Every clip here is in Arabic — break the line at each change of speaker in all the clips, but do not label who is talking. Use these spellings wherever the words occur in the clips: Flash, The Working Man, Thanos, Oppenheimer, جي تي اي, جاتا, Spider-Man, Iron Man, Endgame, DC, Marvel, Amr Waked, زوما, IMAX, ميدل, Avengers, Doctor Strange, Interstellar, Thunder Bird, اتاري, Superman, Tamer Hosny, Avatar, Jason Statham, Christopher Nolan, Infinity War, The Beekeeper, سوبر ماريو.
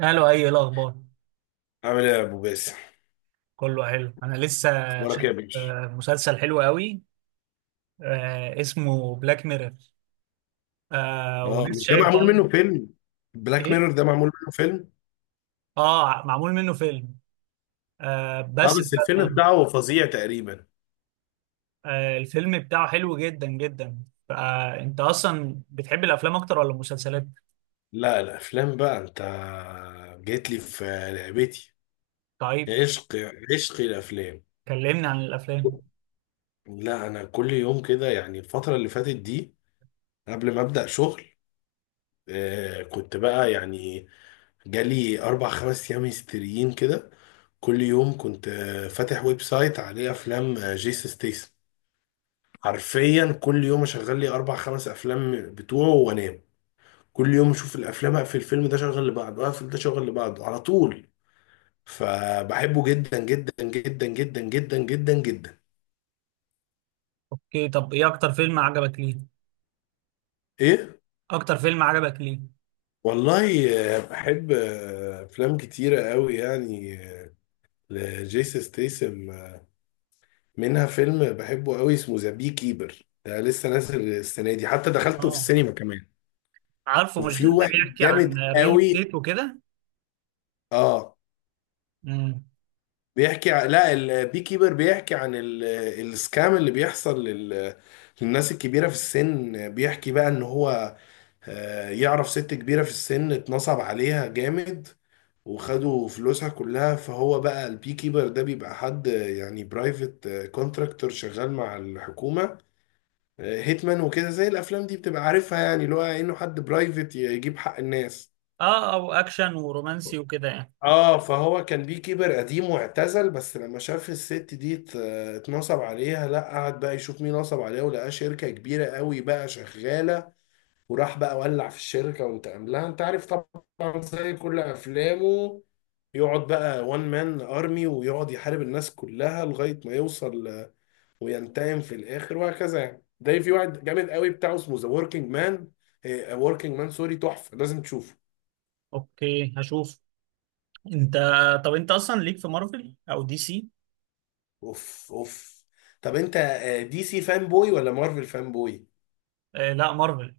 قالوا إيه الاخبار؟
عامل ايه يا ابو باسم.
كله حلو، انا لسه
اخبارك
شايف
إيه يا باشا؟
مسلسل حلو قوي. اسمه بلاك ميرور.
اه،
ولسه
مش ده
شايف
معمول منه فيلم؟ بلاك
ايه.
ميرور ده معمول منه فيلم.
اه، معمول منه فيلم.
اه،
بس
بس الفيلم بتاعه فظيع تقريبا.
الفيلم بتاعه حلو جدا جدا. فانت اصلا بتحب الافلام اكتر ولا المسلسلات؟
لا الافلام بقى، انت جيت لي في لعبتي،
طيب.
عشق، عشق الافلام.
كلمني عن الافلام.
لا انا كل يوم كده يعني الفتره اللي فاتت دي، قبل ما ابدا شغل، كنت بقى يعني جالي اربع خمس ايام هستيريين كده. كل يوم كنت فاتح ويب سايت عليه افلام، جيسون ستيسن. حرفيا كل يوم اشغل لي اربع خمس افلام بتوعه وانام، كل يوم اشوف الافلام، اقفل الفيلم ده شغل لبعضه، اقفل ده شغل لبعضه على طول. فبحبه جدا جدا جدا جدا جدا جدا جدا.
اوكي، طب ايه اكتر فيلم عجبك ليه؟
ايه؟
اكتر فيلم عجبك ليه؟
والله بحب افلام كتيره قوي يعني، لجيسون ستيسم، منها فيلم بحبه قوي اسمه ذا بي كيبر. ده لسه نازل السنه دي، حتى دخلته في
اه،
السينما كمان.
عارفه مش
وفي
ده اللي
واحد
بيحكي عن
جامد
ريل
قوي.
ستيت وكده؟
اه، لا البي كيبر بيحكي عن السكام اللي بيحصل للناس الكبيرة في السن. بيحكي بقى ان هو يعرف ست كبيرة في السن اتنصب عليها جامد، وخدوا فلوسها كلها. فهو بقى البي كيبر ده بيبقى حد، يعني برايفت كونتراكتور شغال مع الحكومة، هيتمان وكده، زي الافلام دي بتبقى عارفها، يعني اللي هو انه حد برايفت يجيب حق الناس.
اه، او اكشن ورومانسي وكده يعني.
اه، فهو كان بيه كيبر قديم واعتزل، بس لما شاف الست دي اتنصب عليها، لا قعد بقى يشوف مين نصب عليها، ولقاه شركة كبيرة قوي بقى شغالة. وراح بقى ولع في الشركة وانتقم لها. انت عارف طبعا زي كل افلامه، يقعد بقى وان مان ارمي، ويقعد يحارب الناس كلها لغاية ما يوصل وينتقم في الاخر وهكذا يعني. ده في واحد جامد قوي بتاعه اسمه ذا وركينج مان. وركينج مان، سوري، تحفة، لازم تشوفه.
اوكي، هشوف. انت طب انت اصلا ليك في مارفل او دي سي؟
اوف اوف. طب انت دي سي فان بوي ولا مارفل فان بوي؟
لا، مارفل.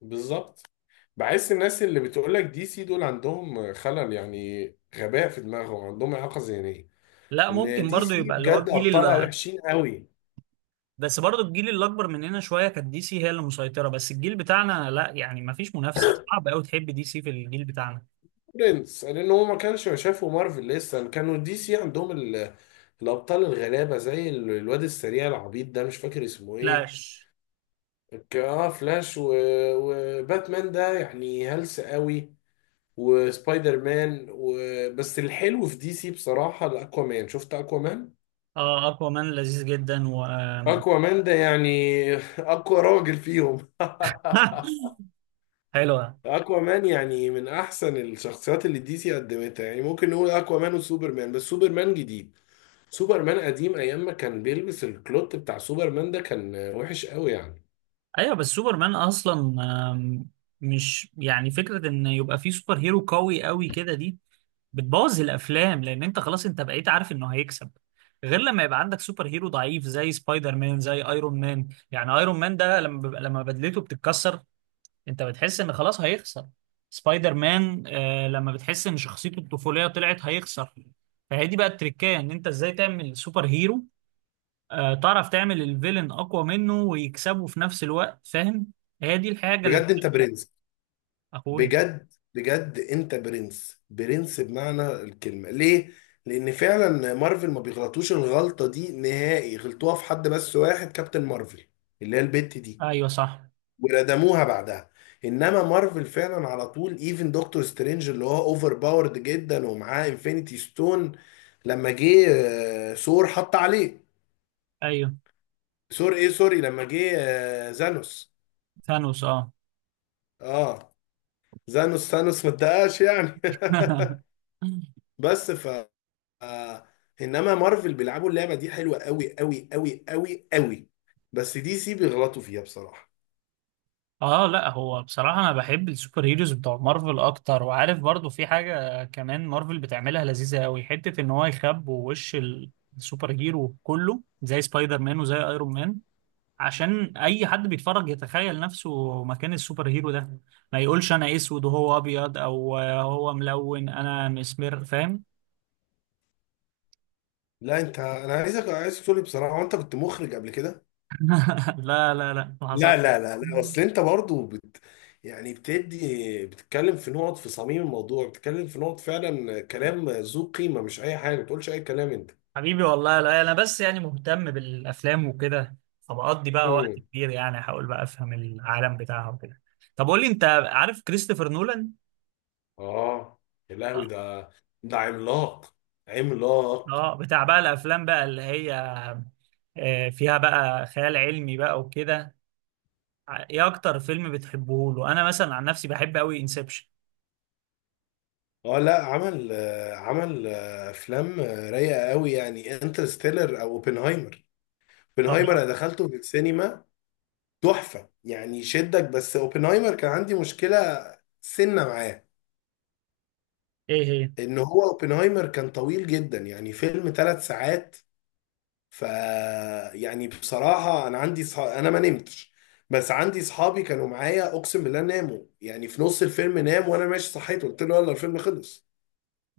بالظبط. بحس الناس اللي بتقولك دي سي دول عندهم خلل يعني، غباء في دماغهم، عندهم إعاقة ذهنية.
لا،
إن
ممكن
دي
برضو
سي
يبقى اللي هو
بجد
الجيل
أبطالها
اللي.
وحشين قوي.
بس برضو الجيل اللي اكبر مننا شويه كانت دي سي هي اللي مسيطره. بس الجيل بتاعنا لا، يعني ما فيش منافسه، صعب قوي تحب دي سي في الجيل بتاعنا.
برنس، لأن هو ما كانش شافوا مارفل، لسه كانوا دي سي عندهم ال... الأبطال الغلابة زي الواد السريع العبيط ده، مش فاكر اسمه إيه.
فلاش.
اه فلاش، و... وباتمان ده يعني هلس قوي، وسبايدر مان، و... بس الحلو في دي سي بصراحة الأكوا مان. شفت أكوا مان؟
اه، اقوى مان لذيذ جدا و.
أكوا مان ده يعني أقوى راجل فيهم
حلوه.
أكوا مان يعني من أحسن الشخصيات اللي دي سي قدمتها، يعني ممكن نقول أكوا مان وسوبر مان. بس سوبر مان جديد، سوبر مان قديم أيام ما كان بيلبس الكلوت بتاع سوبر مان ده كان وحش قوي يعني.
ايوه، بس سوبرمان اصلا آم، مش يعني فكره ان يبقى فيه سوبر هيرو قوي قوي كده دي بتبوظ الافلام، لان انت خلاص انت بقيت عارف انه هيكسب. غير لما يبقى عندك سوبر هيرو ضعيف زي سبايدر مان زي ايرون مان. يعني ايرون مان ده لما لما بدلته بتتكسر، انت بتحس ان خلاص هيخسر. سبايدر مان لما بتحس ان شخصيته الطفوليه طلعت هيخسر. فهي دي بقى التركية، ان انت ازاي تعمل سوبر هيرو تعرف تعمل الفيلن اقوى منه ويكسبه في نفس الوقت، فاهم؟ هي دي الحاجه اللي.
بجد أنت برنس،
اخويا.
بجد بجد انت برنس، برنس بمعنى الكلمة. ليه؟ لان فعلا مارفل ما بيغلطوش الغلطة دي نهائي، غلطوها في حد بس واحد، كابتن مارفل، اللي هي البت دي،
ايوه، صح.
وردموها بعدها. انما مارفل فعلا على طول، ايفن دكتور سترينج اللي هو اوفر باورد جدا ومعاه انفينيتي ستون، لما جه ثور حط عليه.
ايوه،
ثور، ايه سوري، لما جه زانوس.
ثانوس، اه.
اه، زانوس ثانوس ما اتدقاش يعني. بس ف آه، انما مارفل بيلعبوا اللعبه دي حلوه قوي قوي قوي قوي قوي. بس دي سي بيغلطوا فيها بصراحه.
اه، لا هو بصراحة انا بحب السوبر هيروز بتوع مارفل اكتر. وعارف برضو في حاجة كمان مارفل بتعملها لذيذة قوي، حتة ان هو يخبوا وش السوبر هيرو كله زي سبايدر مان وزي ايرون مان، عشان اي حد بيتفرج يتخيل نفسه مكان السوبر هيرو ده، ما يقولش انا اسود وهو ابيض، او هو ملون انا مسمر، فاهم؟
لا انت، انا عايزك عايز تقول لي بصراحه، انت كنت مخرج قبل كده؟
لا، لا، لا، ما حصل.
لا لا لا لا، اصل انت برضو بت... يعني بتدي، بتتكلم في نقط في صميم الموضوع، بتتكلم في نقط فعلا كلام ذو قيمه، مش اي حاجه ما تقولش اي كلام انت.
حبيبي والله، لا انا بس يعني مهتم بالافلام وكده، فبقضي بقى وقت
امم.
كبير، يعني احاول بقى افهم العالم بتاعها وكده. طب قول لي، انت عارف كريستوفر نولان؟
اه، يا لهوي
اه.
ده، ده عملاق، عملاق.
بتاع بقى الافلام بقى اللي هي فيها بقى خيال علمي بقى وكده. ايه اكتر فيلم بتحبه له؟ انا مثلا عن نفسي بحب قوي انسبشن.
اه لا، عمل عمل افلام رايقه قوي يعني، انترستيلر او اوبنهايمر. اوبنهايمر
اه،
انا دخلته في السينما، تحفه يعني، يشدك. بس اوبنهايمر كان عندي مشكله سنه معاه،
ايه هي؟
ان هو اوبنهايمر كان طويل جدا يعني، فيلم ثلاث ساعات. ف يعني بصراحه انا عندي صح... انا ما نمتش، بس عندي صحابي كانوا معايا اقسم بالله ناموا يعني، في نص الفيلم نام، وانا ماشي صحيت قلت له يلا الفيلم خلص.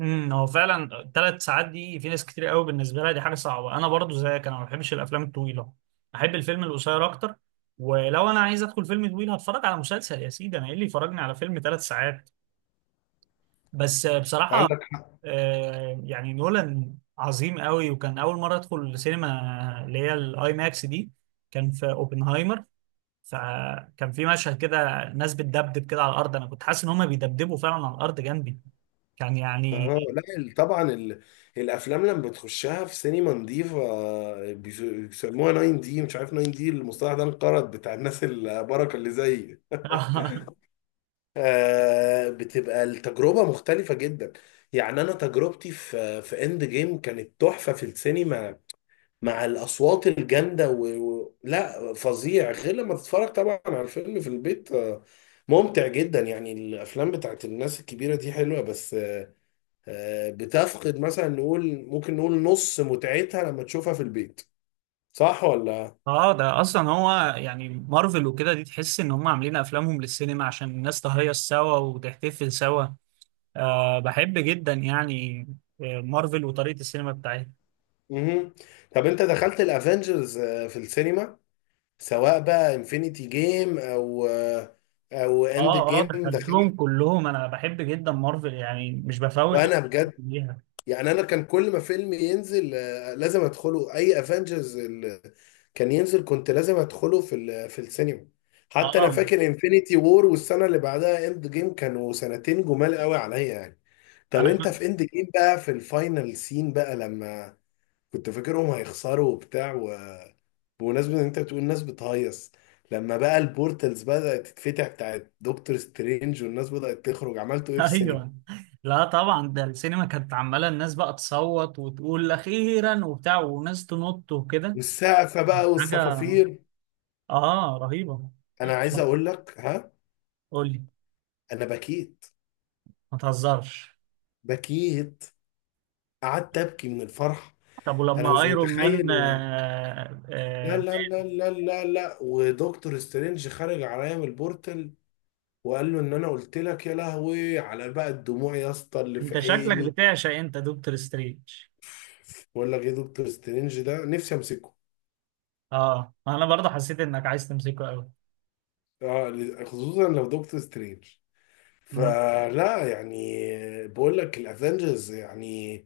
هو فعلا 3 ساعات دي في ناس كتير قوي بالنسبه لها دي حاجه صعبه. انا برضو زيك، انا ما بحبش الافلام الطويله. احب الفيلم القصير اكتر. ولو انا عايز ادخل فيلم طويل هتفرج على مسلسل يا سيدي، انا ايه اللي يفرجني على فيلم 3 ساعات؟ بس بصراحه
عندك.
يعني نولان عظيم قوي. وكان اول مره ادخل السينما اللي هي الاي ماكس دي، كان في اوبنهايمر. فكان في مشهد كده ناس بتدبدب كده على الارض، انا كنت حاسس ان هم بيدبدبوا فعلا على الارض جنبي. كان يعني.
اه لا طبعا ال... الافلام لما بتخشها في سينما نظيفه بيسموها 9 دي، مش عارف 9 دي المصطلح ده انقرض، بتاع الناس البركه اللي زي بتبقى التجربه مختلفه جدا. يعني انا تجربتي في في اند جيم كانت تحفه في السينما، مع الاصوات الجامده و... و... لا فظيع، غير لما تتفرج طبعا على الفيلم في البيت، ممتع جدا يعني، الافلام بتاعت الناس الكبيره دي حلوه، بس بتفقد مثلا، نقول ممكن نقول نص متعتها لما تشوفها في البيت. صح ولا؟
اه، ده اصلا هو يعني مارفل وكده دي تحس ان هم عاملين افلامهم للسينما عشان الناس تهيص سوا وتحتفل سوا. أه، بحب جدا يعني مارفل وطريقة السينما بتاعتها.
امم. طب انت دخلت الافنجرز في السينما؟ سواء بقى انفينيتي جيم او او اند
اه، اه،
جيم، دخلت؟
دخلتهم كلهم. انا بحب جدا مارفل يعني مش بفوت
وانا بجد
ليها.
يعني، انا كان كل ما فيلم ينزل لازم ادخله، اي افنجرز كان ينزل كنت لازم ادخله في في السينما. حتى انا
اه،
فاكر انفينيتي وور والسنه اللي بعدها اند جيم كانوا سنتين جمال قوي عليا يعني. طب
انا
انت
كنت.
في اند جيم بقى في الفاينل سين بقى لما كنت فاكرهم هيخسروا وبتاع و- بمناسبة ان انت بتقول الناس بتهيص، لما بقى البورتلز بدأت تتفتح بتاعت دكتور سترينج والناس بدأت تخرج، عملتوا ايه في السينما؟
ايوه. لا طبعا، ده السينما كانت عماله الناس بقى تصوت وتقول اخيرا وبتاع، وناس تنط وكده.
والسقفة بقى
حاجه
والصفافير.
اه رهيبه.
انا عايز اقول لك، ها،
قول لي.
انا بكيت،
ما تهزرش.
بكيت، قعدت ابكي من الفرح.
طب
انا
ولما
مش
ايرون
متخيل
مان
إن- لا لا لا لا لا لا، ودكتور سترينج خارج عليا من البورتل، وقال له ان انا قلت لك، يا لهوي على بقى الدموع يا اسطى اللي في
انت شكلك
عيني.
بتعشق، انت، دكتور سترينج.
ولا غير دكتور سترينج، ده نفسي امسكه.
اه، انا برضه حسيت انك عايز تمسكه قوي.
اه خصوصا لو دكتور سترينج.
مم.
فلا يعني، بقول لك الافنجرز يعني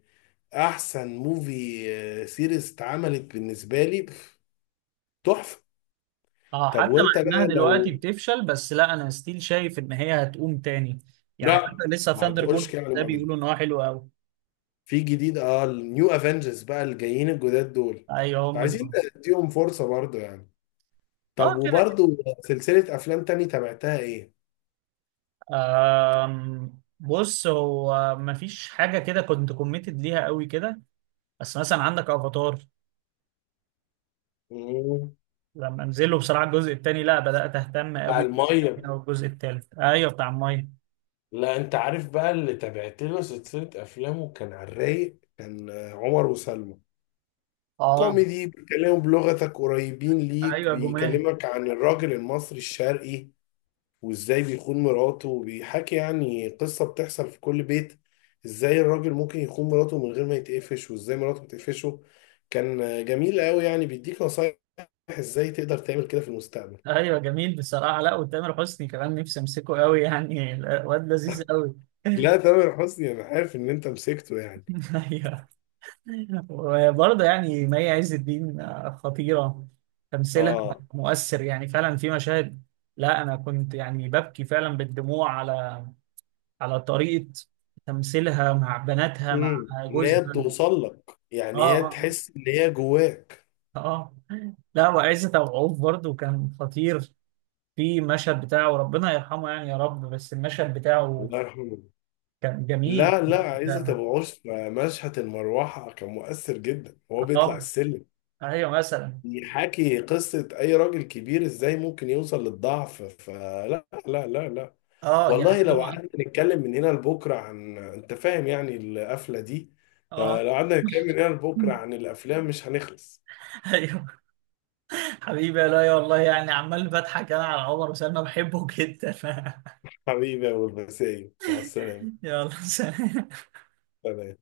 احسن موفي سيريز اتعملت بالنسبه لي بف- تحفه.
اه،
طب
حتى مع
وانت
انها
بقى
دلوقتي
لو.
بتفشل، بس لا انا ستيل شايف ان هي هتقوم تاني. يعني
لا
حتى لسه
ما
ثاندر
تقولش
بورد
كده عليهم،
ده
بعدين
بيقولوا ان هو حلو قوي.
في جديد، اه النيو افنجرز بقى الجايين الجداد دول،
ايوه، هم
عايزين
دول.
نديهم فرصه برضه يعني. طب
اه، كده كده.
وبرضه سلسلة أفلام تاني تابعتها إيه؟
بص هو مفيش حاجه كده كنت كوميتد ليها قوي كده. بس مثلا عندك افاتار،
مم.
لما انزله بصراحه الجزء الثاني، لا بدات اهتم
بتاع
قوي.
المية.
الجزء الثالث ايوه، بتاع الميه.
لا أنت عارف بقى اللي تابعت له سلسلة أفلامه كان على الرايق، كان عمر وسلمى.
اه،
كوميدي، بيتكلموا بلغتك، قريبين ليك،
ايوه، جمال.
بيكلمك عن الراجل المصري الشرقي وإزاي بيخون مراته، وبيحكي يعني قصة بتحصل في كل بيت، إزاي الراجل ممكن يخون مراته من غير ما يتقفش، وإزاي مراته بتقفشه. كان جميل قوي يعني، بيديك نصايح إزاي تقدر تعمل كده في المستقبل.
ايوه، جميل بصراحه. لا وتامر حسني كمان نفسي امسكه قوي يعني الواد لذيذ قوي.
لا تامر حسني انا عارف ان انت مسكته يعني.
ايوه. وبرضه يعني مي عز الدين خطيره تمثيلها
اه.
مؤثر، يعني فعلا في مشاهد. لا انا كنت يعني ببكي فعلا بالدموع على طريقه تمثيلها مع بناتها مع
امم، ان هي
جوزها.
بتوصل لك يعني، هي
اه. اه. آه.
تحس ان هي جواك.
اه. لا، وعزت أبو عوف برضه كان خطير. في مشهد بتاعه ربنا يرحمه، يعني يا رب، بس المشهد بتاعه
الله يرحمه.
كان جميل
لا لا، عايزه
جدا.
تبقى عرف، مشهد المروحه كان مؤثر جدا، وهو بيطلع
اه،
السلم
ايوه، مثلا.
يحكي قصه اي راجل كبير ازاي ممكن يوصل للضعف، فلا لا لا لا.
اه،
والله
يعني
لو
هو.
قعدنا نتكلم من هنا لبكره عن، انت فاهم يعني القفله دي،
اه.
لو قعدنا نتكلم من هنا لبكره عن الافلام مش هنخلص.
ايوه. حبيبي يا لؤي، والله يعني عمال بضحك انا على عمر وسلمى، بحبه جدا.
حبيبي يا ابو المسائي، مع السلامه.
يلا سلام.
سلام.